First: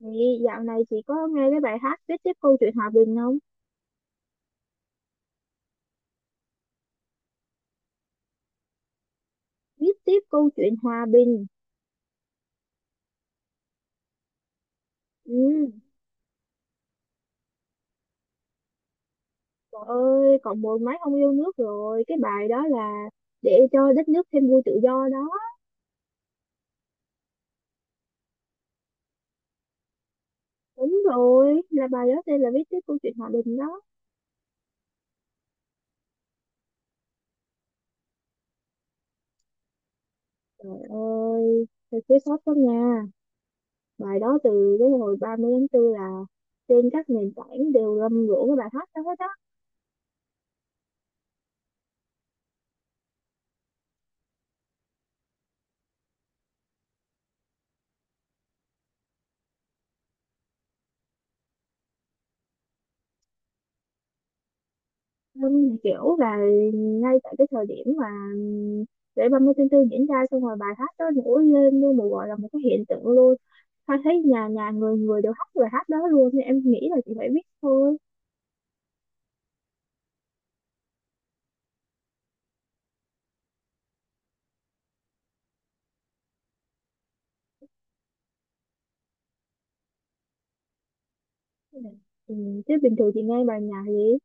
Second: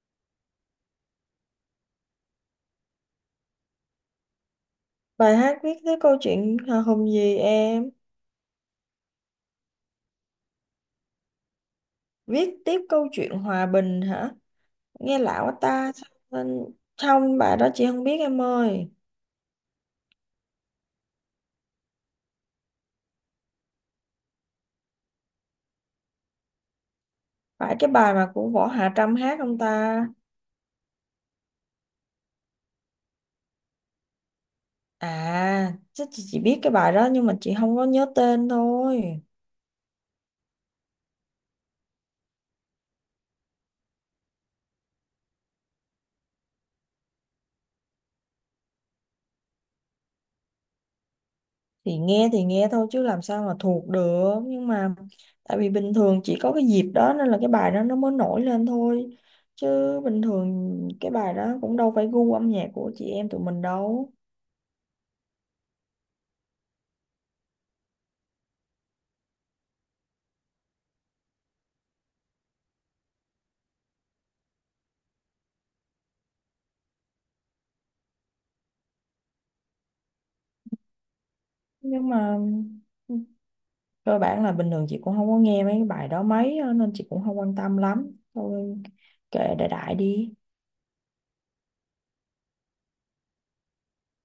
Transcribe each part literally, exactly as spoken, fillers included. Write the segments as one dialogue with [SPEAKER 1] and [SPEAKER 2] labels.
[SPEAKER 1] Thì dạo này chị có nghe cái bài hát viết tiếp câu chuyện hòa bình không?
[SPEAKER 2] Bài hát viết tiếp câu chuyện hào hùng gì em?
[SPEAKER 1] Viết tiếp câu chuyện hòa bình.
[SPEAKER 2] Viết tiếp câu chuyện hòa bình hả? Nghe lạ quá
[SPEAKER 1] Ừ.
[SPEAKER 2] ta. Nên trong bài đó chị không biết em ơi.
[SPEAKER 1] Trời ơi, còn mười mấy ông yêu nước rồi. Cái bài đó là để cho đất nước thêm vui tự do đó.
[SPEAKER 2] Phải cái bài mà của Võ Hạ Trâm hát không ta?
[SPEAKER 1] Đúng rồi, là bài đó tên là viết tiếp câu chuyện hòa bình đó.
[SPEAKER 2] À, chắc chị chỉ biết cái bài đó nhưng mà chị không có nhớ tên thôi.
[SPEAKER 1] Trời ơi, thật thiếu sót quá nha. Bài đó từ cái hồi ba mươi tháng tư là trên các nền tảng đều rầm rộ cái bài hát đó hết á.
[SPEAKER 2] Thì nghe thì nghe thôi chứ làm sao mà thuộc được. Nhưng mà tại vì bình thường chỉ có cái dịp đó nên là cái bài đó nó mới nổi lên thôi. Chứ bình thường cái bài đó cũng đâu phải gu âm nhạc của chị em tụi mình đâu.
[SPEAKER 1] Vâng, kiểu là ngay tại cái thời điểm mà lễ ba mươi tháng tư diễn ra xong rồi bài hát đó nổi lên như một gọi là một cái hiện tượng luôn. Hoa thấy nhà nhà người người đều hát bài hát đó luôn nên em nghĩ là chị phải biết thôi.
[SPEAKER 2] Nhưng mà cơ bản là bình thường chị cũng không có nghe mấy cái bài đó mấy á, nên chị cũng không quan tâm lắm thôi, kệ đại đại đi.
[SPEAKER 1] Ừ, chứ bình thường chị nghe bài nhạc gì?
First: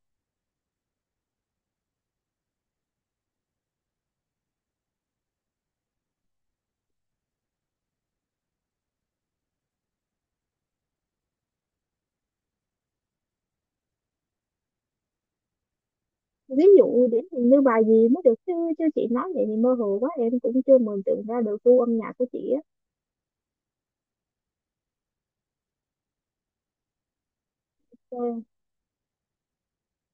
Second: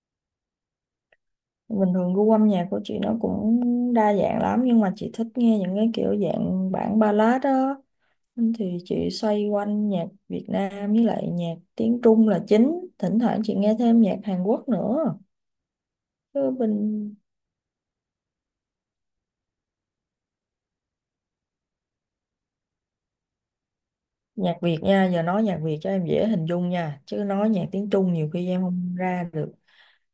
[SPEAKER 2] Bình thường gu âm nhạc của chị nó cũng đa dạng lắm, nhưng mà chị thích nghe những cái kiểu dạng bản ballad đó. Nên thì chị xoay quanh nhạc Việt Nam với lại nhạc tiếng Trung là chính, thỉnh thoảng chị nghe thêm nhạc Hàn Quốc nữa. Chứ
[SPEAKER 1] Ví dụ
[SPEAKER 2] bình
[SPEAKER 1] điển hình như bài gì mới được chứ? Chứ chị nói vậy thì mơ hồ quá, em cũng chưa mường tượng ra được gu âm nhạc của chị á.
[SPEAKER 2] Nhạc Việt nha, giờ nói nhạc Việt cho em dễ hình dung nha, chứ nói nhạc tiếng Trung nhiều khi
[SPEAKER 1] Ok,
[SPEAKER 2] em không ra được.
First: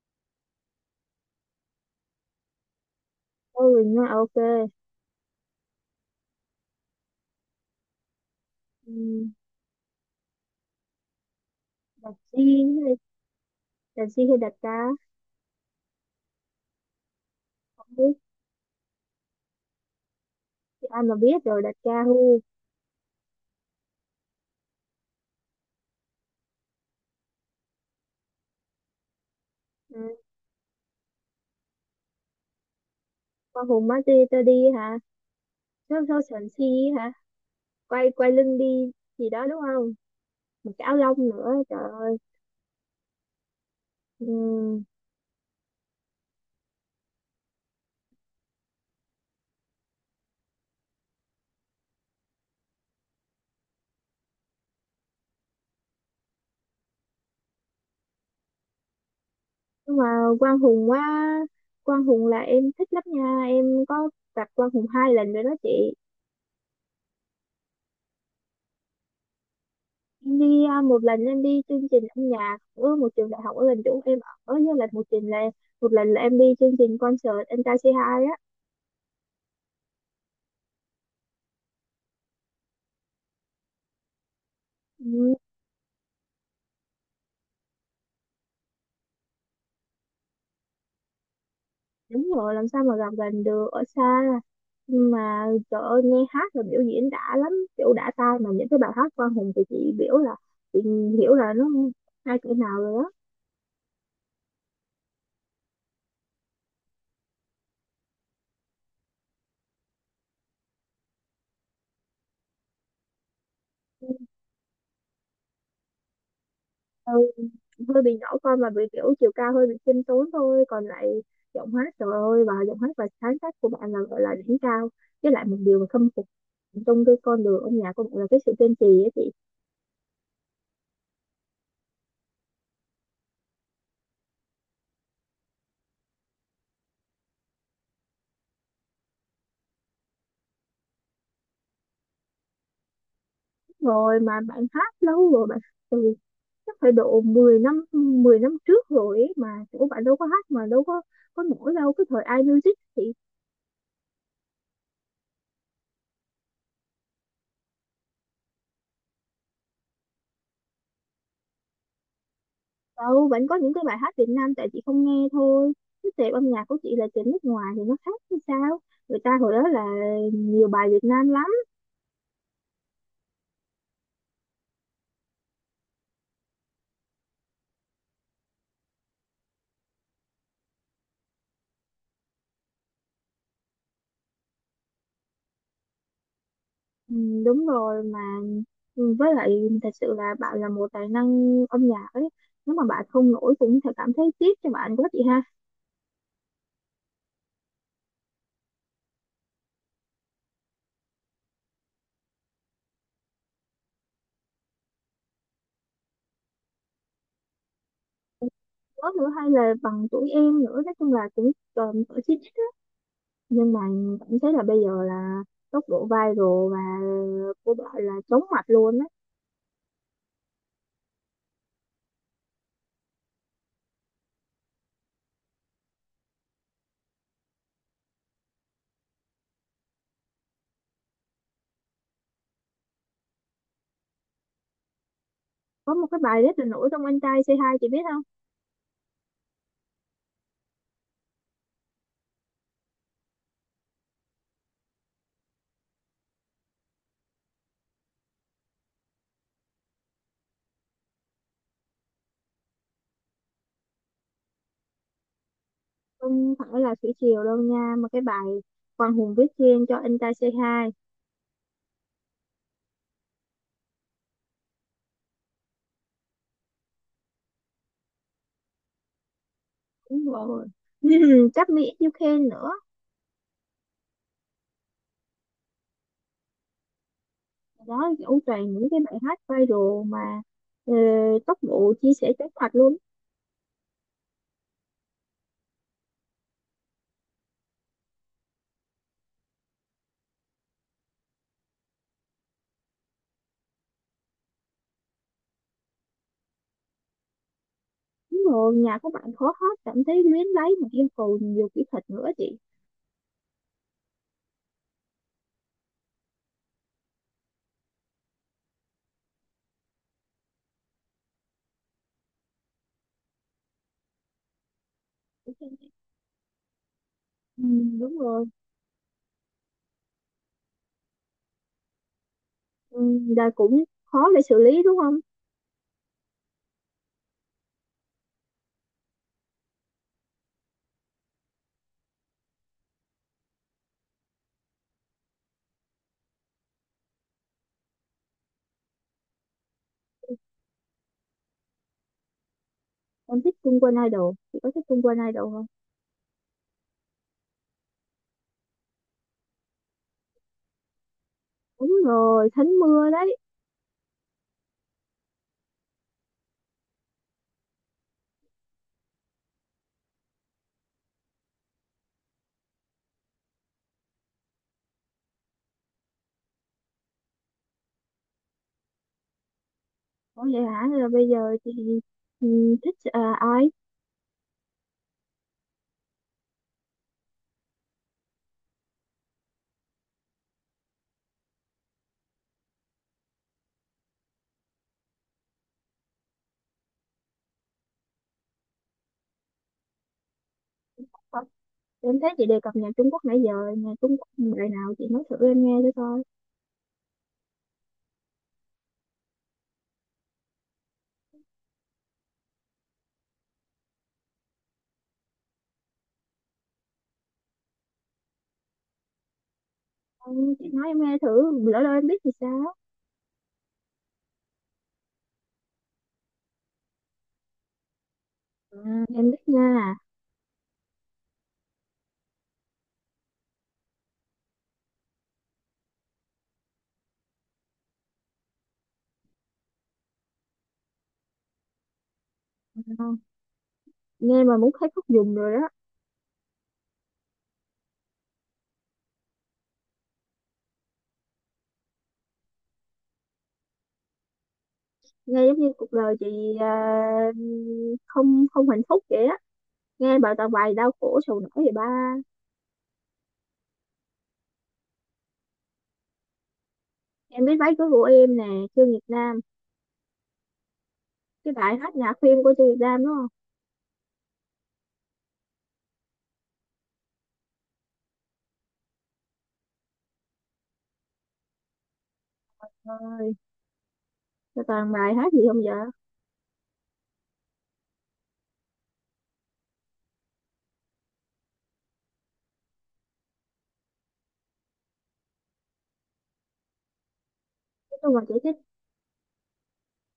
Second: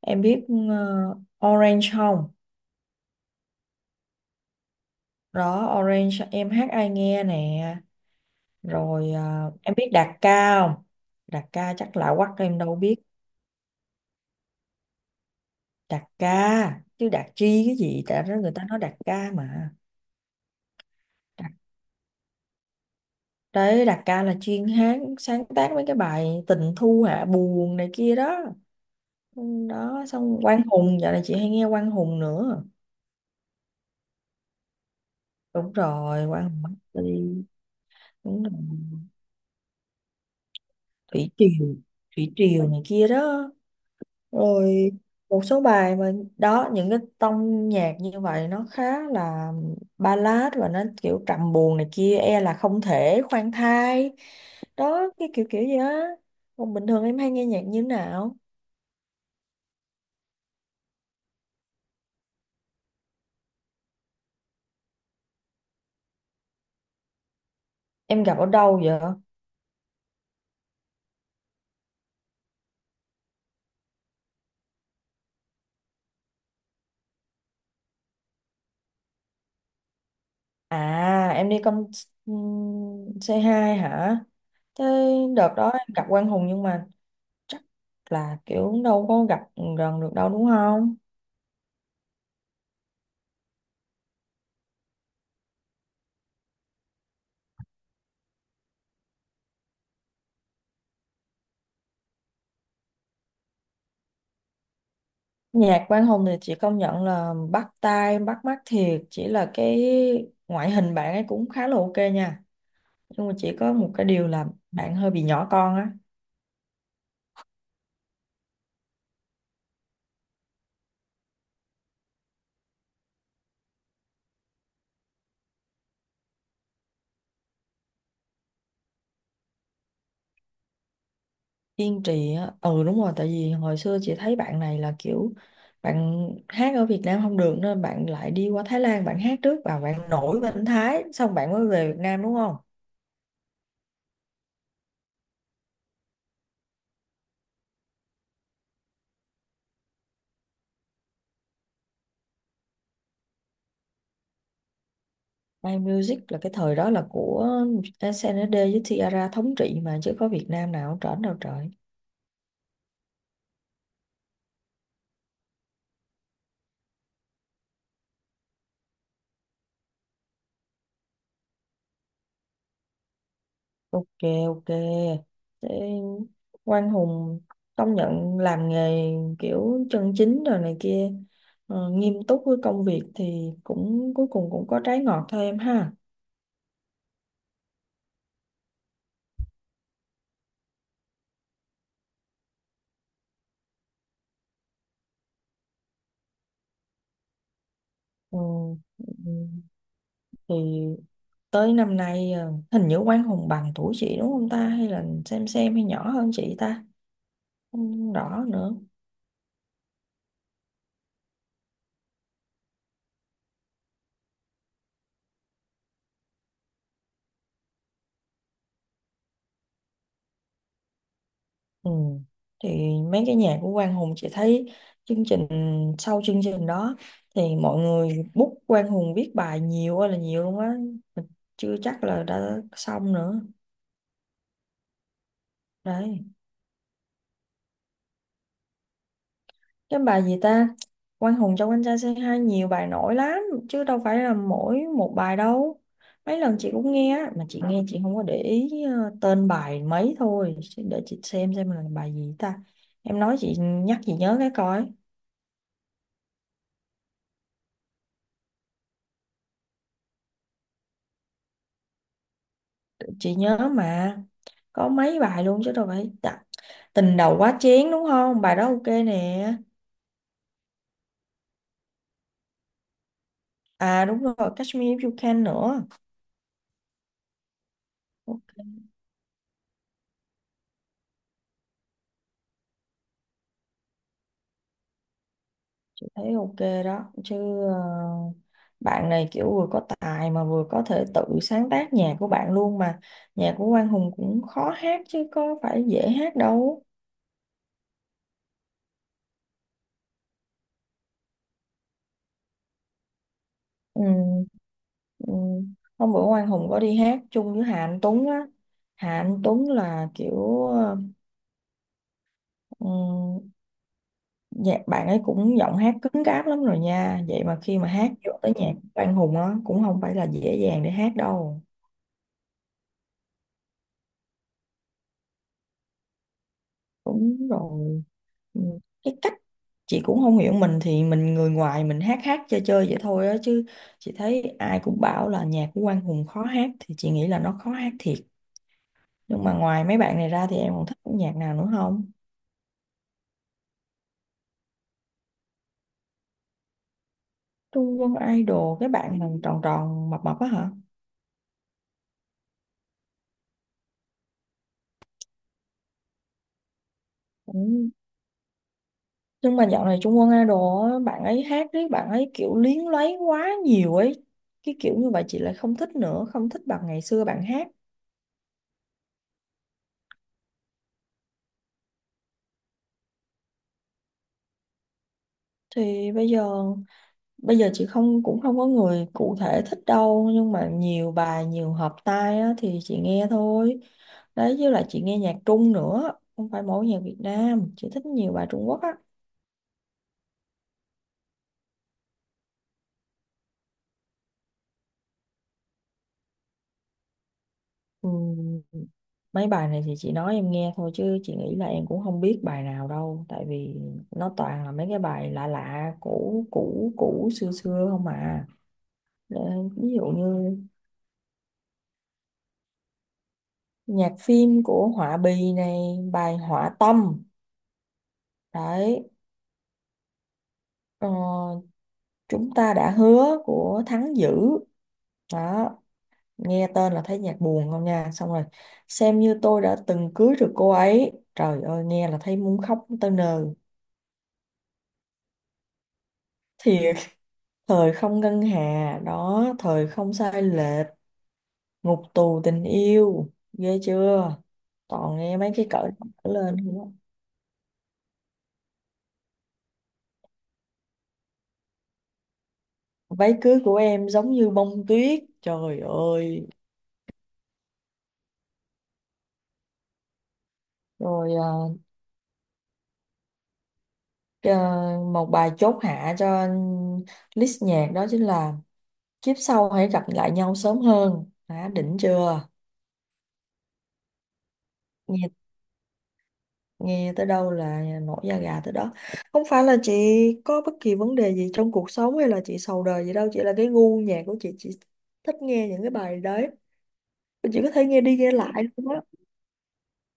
[SPEAKER 2] Em biết ờ, Orange không?
[SPEAKER 1] thôi mình ok.
[SPEAKER 2] Đó, Orange em hát ai nghe nè. Rồi
[SPEAKER 1] Ừ,
[SPEAKER 2] ờ, em biết Đạt Ca không? Đạt Ca chắc
[SPEAKER 1] đặt
[SPEAKER 2] lạ quắc
[SPEAKER 1] chi
[SPEAKER 2] em đâu
[SPEAKER 1] hay
[SPEAKER 2] biết.
[SPEAKER 1] đặt chi hay đặt ca.
[SPEAKER 2] Đạt Ca, chứ Đạt Chi cái
[SPEAKER 1] Không
[SPEAKER 2] gì?
[SPEAKER 1] biết
[SPEAKER 2] Tại đó người ta nói Đạt Ca mà.
[SPEAKER 1] chị, ai mà biết
[SPEAKER 2] Đạt,
[SPEAKER 1] rồi đặt ca hu.
[SPEAKER 2] Đấy, Đạt Ca là chuyên hát, sáng tác mấy cái bài tình thu hạ buồn này kia đó. Ừ, đó,
[SPEAKER 1] Ừ.
[SPEAKER 2] xong Quang Hùng, dạo này chị hay nghe Quang Hùng nữa.
[SPEAKER 1] Qua Hồ Mati đi hả?
[SPEAKER 2] Đúng
[SPEAKER 1] Số số
[SPEAKER 2] rồi, Quang
[SPEAKER 1] sần
[SPEAKER 2] Hùng
[SPEAKER 1] si.
[SPEAKER 2] Master,
[SPEAKER 1] Hả? Quay quay
[SPEAKER 2] đúng rồi.
[SPEAKER 1] lưng đi gì đó đúng không? Một cái áo lông
[SPEAKER 2] Thủy
[SPEAKER 1] nữa
[SPEAKER 2] Triều,
[SPEAKER 1] trời ơi.
[SPEAKER 2] Thủy Triều này kia đó.
[SPEAKER 1] Ừ.
[SPEAKER 2] Rồi một số bài mà, đó những cái tông nhạc như vậy nó khá là ballad và nó kiểu trầm buồn này kia, e là không thể khoan thai, đó cái kiểu kiểu gì á. Còn bình thường em hay nghe nhạc như thế nào?
[SPEAKER 1] Nhưng mà Quang Hùng quá Quang Hùng là em thích lắm nha, em có gặp Quang Hùng hai lần rồi đó chị.
[SPEAKER 2] Em gặp ở đâu vậy?
[SPEAKER 1] Em đi à, một lần em đi chương trình âm nhạc ở một trường đại học ở gần chỗ em, ở với lần một trình là một lần là em đi chương trình concert anh ta c hai á.
[SPEAKER 2] À em đi con ừm, c hai hả? Thế
[SPEAKER 1] Ừ.
[SPEAKER 2] đợt đó em gặp Quang Hùng nhưng mà chắc là kiểu đâu có gặp gần được đâu đúng không?
[SPEAKER 1] Đúng rồi, làm sao mà gặp gần được, ở xa. Nhưng mà trời ơi, nghe hát và biểu diễn đã lắm, kiểu đã tai mà những cái bài hát Quang Hùng thì chị biểu là chị hiểu là nó hai cỡ nào rồi.
[SPEAKER 2] Nhạc Quang Hùng thì chị công nhận là bắt tai, bắt mắt thiệt, chỉ là cái ngoại hình bạn ấy cũng khá là ok nha. Nhưng mà chỉ có một cái
[SPEAKER 1] Đó.
[SPEAKER 2] điều là bạn hơi bị nhỏ con á,
[SPEAKER 1] Ừ, hơi bị nhỏ con và bị kiểu chiều cao hơi bị khiêm tốn thôi còn lại giọng hát trời ơi và giọng hát và sáng tác của bạn là gọi là đỉnh cao, với lại một điều mà khâm phục trong cái con đường âm nhạc của bạn là cái sự kiên trì á chị.
[SPEAKER 2] kiên trì á. Ừ đúng rồi, tại vì hồi xưa chị thấy bạn này là kiểu bạn hát ở Việt Nam không được nên bạn lại đi qua Thái Lan, bạn hát trước và bạn nổi bên Thái, xong bạn mới về Việt Nam đúng không?
[SPEAKER 1] Rồi mà bạn hát lâu rồi bạn chắc phải độ mười năm, mười năm trước rồi ấy, mà chỗ bạn đâu có hát mà đâu có có nổi đâu cái thời iMusic thì
[SPEAKER 2] My Music là cái thời đó là của S N S D với Tiara thống trị mà, chứ có Việt Nam nào trển đâu trời.
[SPEAKER 1] đâu vẫn có những cái bài hát Việt Nam, tại chị không nghe thôi, cái tệp âm nhạc của chị là tệp nước ngoài thì nó khác hay sao? Người ta hồi đó là nhiều bài Việt Nam lắm.
[SPEAKER 2] Ok, ok, thế Quang Hùng công nhận làm nghề kiểu chân chính rồi này kia, ờ, nghiêm túc với công việc thì cũng cuối cùng cũng có trái ngọt thôi em ha.
[SPEAKER 1] Ừ, đúng rồi mà. Ừ, với lại thật sự là bạn là một tài năng âm nhạc ấy, nếu mà bạn không nổi cũng sẽ cảm thấy tiếc cho bạn quá chị ha.
[SPEAKER 2] Ừ. Ừ. Thì tới năm nay ờ, hình như Quang Hùng bằng tuổi chị đúng không ta, hay là xem xem hay nhỏ hơn chị ta, không rõ nữa.
[SPEAKER 1] Đó nữa hay là bằng tuổi em nữa, nói chung là cũng còn ở trên, nhưng mà cảm thấy là bây giờ là tốc độ viral và của bạn là chóng mặt luôn á.
[SPEAKER 2] Ừ. Thì mấy cái nhà của Quang Hùng chị thấy chương trình, sau chương trình đó thì mọi người book Quang Hùng viết bài nhiều ơi là nhiều luôn á. Mình chưa chắc là đã xong nữa
[SPEAKER 1] Có một cái
[SPEAKER 2] đấy.
[SPEAKER 1] bài rất là nổi trong anh trai xê hai chị biết không?
[SPEAKER 2] Cái bài gì ta? Quang Hùng trong anh trai Say Hi nhiều bài nổi lắm chứ đâu phải là mỗi một bài đâu, mấy lần chị cũng nghe á, mà chị nghe chị không có để ý ờ, tên bài mấy thôi. Chứ để chị xem xem là bài gì ta, em nói chị nhắc chị nhớ cái coi.
[SPEAKER 1] Không phải là thủy triều đâu nha, mà cái bài Quang Hùng viết riêng cho anh trai xê hai.
[SPEAKER 2] Chị nhớ mà, có mấy bài luôn chứ đâu phải dạ. Tình đầu quá chén đúng không, bài đó ok nè.
[SPEAKER 1] Đúng rồi. Cáp Mỹ You Can nữa.
[SPEAKER 2] À đúng rồi, Catch Me If You Can nữa.
[SPEAKER 1] Đó, kiểu
[SPEAKER 2] Ok,
[SPEAKER 1] toàn những cái bài hát viral mà ờ, tốc độ chia sẻ chóng mặt luôn.
[SPEAKER 2] thấy ok đó chứ. ờ, Bạn này kiểu vừa có tài mà vừa có thể tự sáng tác nhạc của bạn luôn mà, nhạc của Quang Hùng cũng khó hát chứ có phải dễ hát đâu.
[SPEAKER 1] Đúng rồi, nhà của bạn khó hát, cảm thấy luyến lấy mà yêu cầu nhiều kỹ thuật nữa chị.
[SPEAKER 2] Ừ, ừ. Hôm bữa Quang Hùng có đi hát chung với Hà Anh Tuấn á. Hà Anh Tuấn là kiểu ờ, ừ, dạ, bạn ấy cũng giọng hát cứng cáp lắm rồi nha. Vậy mà
[SPEAKER 1] Ừ,
[SPEAKER 2] khi mà hát
[SPEAKER 1] đúng
[SPEAKER 2] vô
[SPEAKER 1] rồi.
[SPEAKER 2] tới nhạc của Quang Hùng á cũng không phải là dễ dàng để hát đâu.
[SPEAKER 1] Ừ, là cũng khó để xử lý đúng không?
[SPEAKER 2] Đúng rồi. Ừ, cái cách chị cũng không hiểu, mình thì mình người ngoài mình hát hát chơi chơi vậy thôi á, chứ chị thấy ai cũng bảo là nhạc của Quang Hùng khó hát thì chị nghĩ là nó khó hát thiệt. Nhưng mà ngoài mấy bạn này ra thì em còn thích nhạc nào nữa không?
[SPEAKER 1] Em thích Trung Quân Idol, chị có thích Trung Quân Idol không?
[SPEAKER 2] Trung Quân Idol cái bạn mà tròn tròn mập mập á hả?
[SPEAKER 1] Đúng rồi, Thánh Mưa đấy.
[SPEAKER 2] Ừ. Nhưng mà dạo này Trung Quân Idol á, bạn ấy hát đấy, bạn ấy kiểu luyến lấy quá nhiều ấy. Cái kiểu như vậy chị lại không thích nữa, không thích bằng ngày xưa bạn hát.
[SPEAKER 1] Ủa vậy hả? Là bây giờ chị, ừ, thích à, ai?
[SPEAKER 2] Thì bây giờ bây giờ chị không cũng không có người cụ thể thích đâu, nhưng mà nhiều bài, nhiều hợp tai á, thì chị nghe thôi. Đấy với lại chị nghe nhạc Trung nữa, không phải mỗi nhạc Việt Nam, chị thích nhiều bài Trung Quốc á.
[SPEAKER 1] Ờ, em thấy chị đề cập nhạc Trung Quốc nãy giờ, nhạc Trung Quốc bài nào chị nói thử em nghe thử coi.
[SPEAKER 2] Ừ. Mấy bài này thì chị nói em nghe thôi chứ chị nghĩ là em cũng không biết bài nào đâu, tại vì nó toàn là mấy cái bài lạ lạ cũ cũ cũ xưa xưa không à. Ờ, ví dụ
[SPEAKER 1] Ừ,
[SPEAKER 2] như
[SPEAKER 1] chị nói em nghe thử, lỡ đâu em biết thì sao?
[SPEAKER 2] nhạc phim của Họa Bì này, bài Họa Tâm
[SPEAKER 1] Ừ,
[SPEAKER 2] đấy.
[SPEAKER 1] em biết nha.
[SPEAKER 2] ờ, Chúng ta đã hứa của Thắng Dữ đó, nghe tên là thấy nhạc buồn không nha. Xong rồi xem như tôi đã từng cưới được cô ấy, trời ơi nghe là thấy muốn khóc tới
[SPEAKER 1] Ừ.
[SPEAKER 2] nơi
[SPEAKER 1] Nghe mà muốn thấy khóc dùng rồi đó.
[SPEAKER 2] thiệt. Thời không ngân hà đó, thời không sai lệch, ngục tù tình yêu, ghê chưa, toàn nghe
[SPEAKER 1] Nghe
[SPEAKER 2] mấy
[SPEAKER 1] giống
[SPEAKER 2] cái
[SPEAKER 1] như
[SPEAKER 2] cỡ
[SPEAKER 1] cuộc
[SPEAKER 2] đó
[SPEAKER 1] đời chị
[SPEAKER 2] trở lên
[SPEAKER 1] à,
[SPEAKER 2] không
[SPEAKER 1] không không hạnh phúc vậy á. Nghe bài toàn bài đau khổ sầu não vậy ba.
[SPEAKER 2] á. Váy cưới của em giống như bông tuyết, trời ơi.
[SPEAKER 1] Em biết váy cưới của em nè, Trương Việt Nam.
[SPEAKER 2] Rồi à,
[SPEAKER 1] Cái bài hát nhạc phim của Trương Việt Nam đúng không?
[SPEAKER 2] à, một bài chốt hạ cho list nhạc đó chính là kiếp sau hãy gặp lại nhau sớm hơn, đã đỉnh chưa?
[SPEAKER 1] Trời ơi, sao toàn bài hát gì không vậy?
[SPEAKER 2] Nghe tới đâu là nổi da gà tới đó. Không phải là chị có bất kỳ vấn đề gì trong cuộc sống hay là chị sầu đời gì đâu, chỉ là cái gu nhạc của chị chị thích nghe những cái bài đấy, chị có thể
[SPEAKER 1] Nói
[SPEAKER 2] nghe
[SPEAKER 1] chung
[SPEAKER 2] đi
[SPEAKER 1] là
[SPEAKER 2] nghe
[SPEAKER 1] chị thích,
[SPEAKER 2] lại luôn á.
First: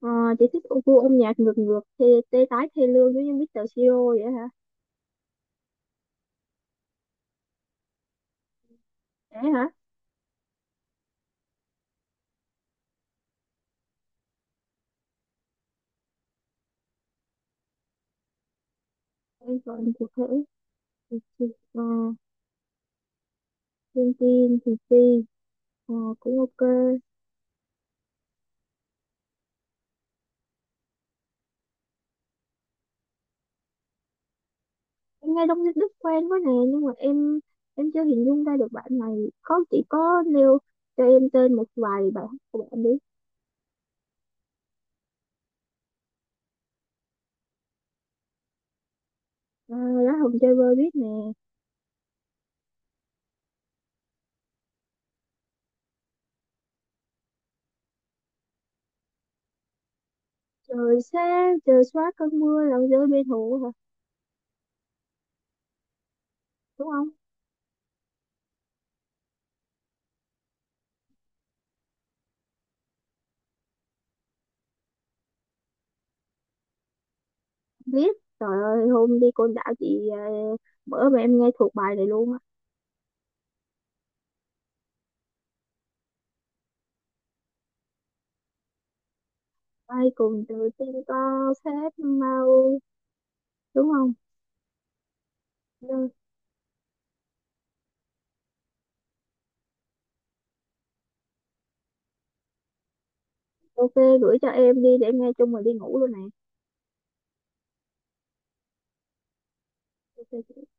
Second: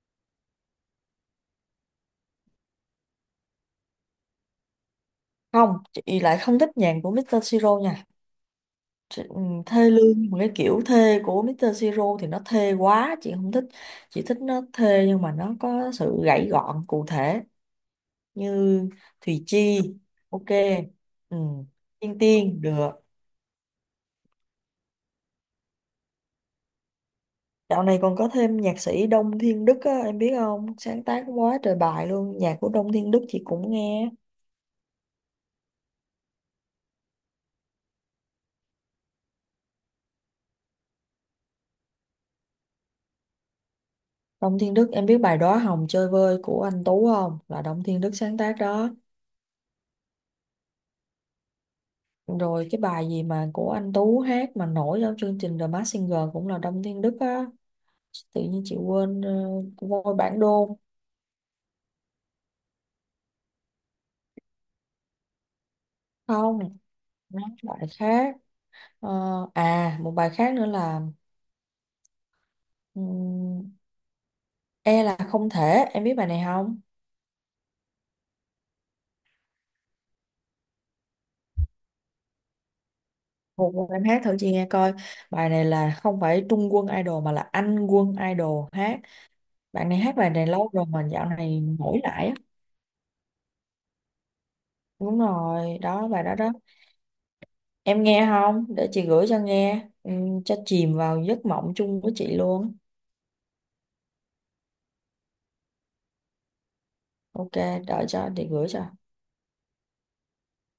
[SPEAKER 1] ờ, chị thích ô gu âm nhạc ngược ngược thì tê tái thê lương giống như mít tơ Siro vậy hả?
[SPEAKER 2] Không, chị lại không thích nhạc của mít tơ Siro nha. Chị, ừ,
[SPEAKER 1] Thế hả?
[SPEAKER 2] thê lương một cái kiểu thê của mít tơ Siro thì nó thê quá chị không thích, chị thích nó thê nhưng mà nó có sự gãy gọn cụ thể như Thùy
[SPEAKER 1] Em
[SPEAKER 2] Chi.
[SPEAKER 1] còn cụ thể.
[SPEAKER 2] Ok,
[SPEAKER 1] thì
[SPEAKER 2] ừ.
[SPEAKER 1] thì ờ,
[SPEAKER 2] Tiên Tiên được.
[SPEAKER 1] Thiên Tiên thì Ti ờ, cũng ok.
[SPEAKER 2] Dạo này còn có thêm nhạc sĩ Đông Thiên Đức á, em biết không? Sáng tác quá trời bài luôn. Nhạc của Đông Thiên Đức chị cũng nghe.
[SPEAKER 1] Em nghe Đông Đức quen quá nè nhưng mà em em chưa hình dung ra được bạn này, có chỉ có nêu cho em tên một vài bài hát của bạn đi.
[SPEAKER 2] Đông Thiên Đức, em biết bài Đóa Hồng Chơi Vơi của anh Tú không? Là Đông Thiên Đức sáng tác đó.
[SPEAKER 1] À, lá hồng chơi vơi biết nè.
[SPEAKER 2] Rồi cái bài gì mà của anh Tú hát mà nổi trong chương trình The Masked Singer cũng là Đông Thiên Đức á. Tự nhiên chị quên uh, voi bản đôn.
[SPEAKER 1] Trời xa trời xóa cơn mưa lòng rơi bê thù hả
[SPEAKER 2] Không,
[SPEAKER 1] đúng không?
[SPEAKER 2] nó bài khác. Ờ, à, một bài khác nữa là ừm, E là không thể. Em biết bài này không?
[SPEAKER 1] Biết. Trời ơi hôm đi Côn Đảo chị à, bữa mà em nghe thuộc bài này luôn á.
[SPEAKER 2] Một vài em hát thử chị nghe coi. Bài này là không phải Trung Quân Idol, mà là Anh Quân Idol hát. Bạn này
[SPEAKER 1] Ai
[SPEAKER 2] hát bài
[SPEAKER 1] cùng
[SPEAKER 2] này lâu
[SPEAKER 1] từ
[SPEAKER 2] rồi
[SPEAKER 1] tin
[SPEAKER 2] mà
[SPEAKER 1] to
[SPEAKER 2] dạo này
[SPEAKER 1] phép
[SPEAKER 2] nổi lại á.
[SPEAKER 1] mau đúng không?
[SPEAKER 2] Đúng rồi,
[SPEAKER 1] Rồi,
[SPEAKER 2] đó bài đó đó. Em nghe không? Để chị gửi cho nghe, ừ, cho chìm vào giấc mộng chung với chị luôn.
[SPEAKER 1] ok. Gửi cho em đi để em nghe chung rồi đi ngủ luôn nè.
[SPEAKER 2] Ok, đợi cho chị gửi cho.
[SPEAKER 1] Ok.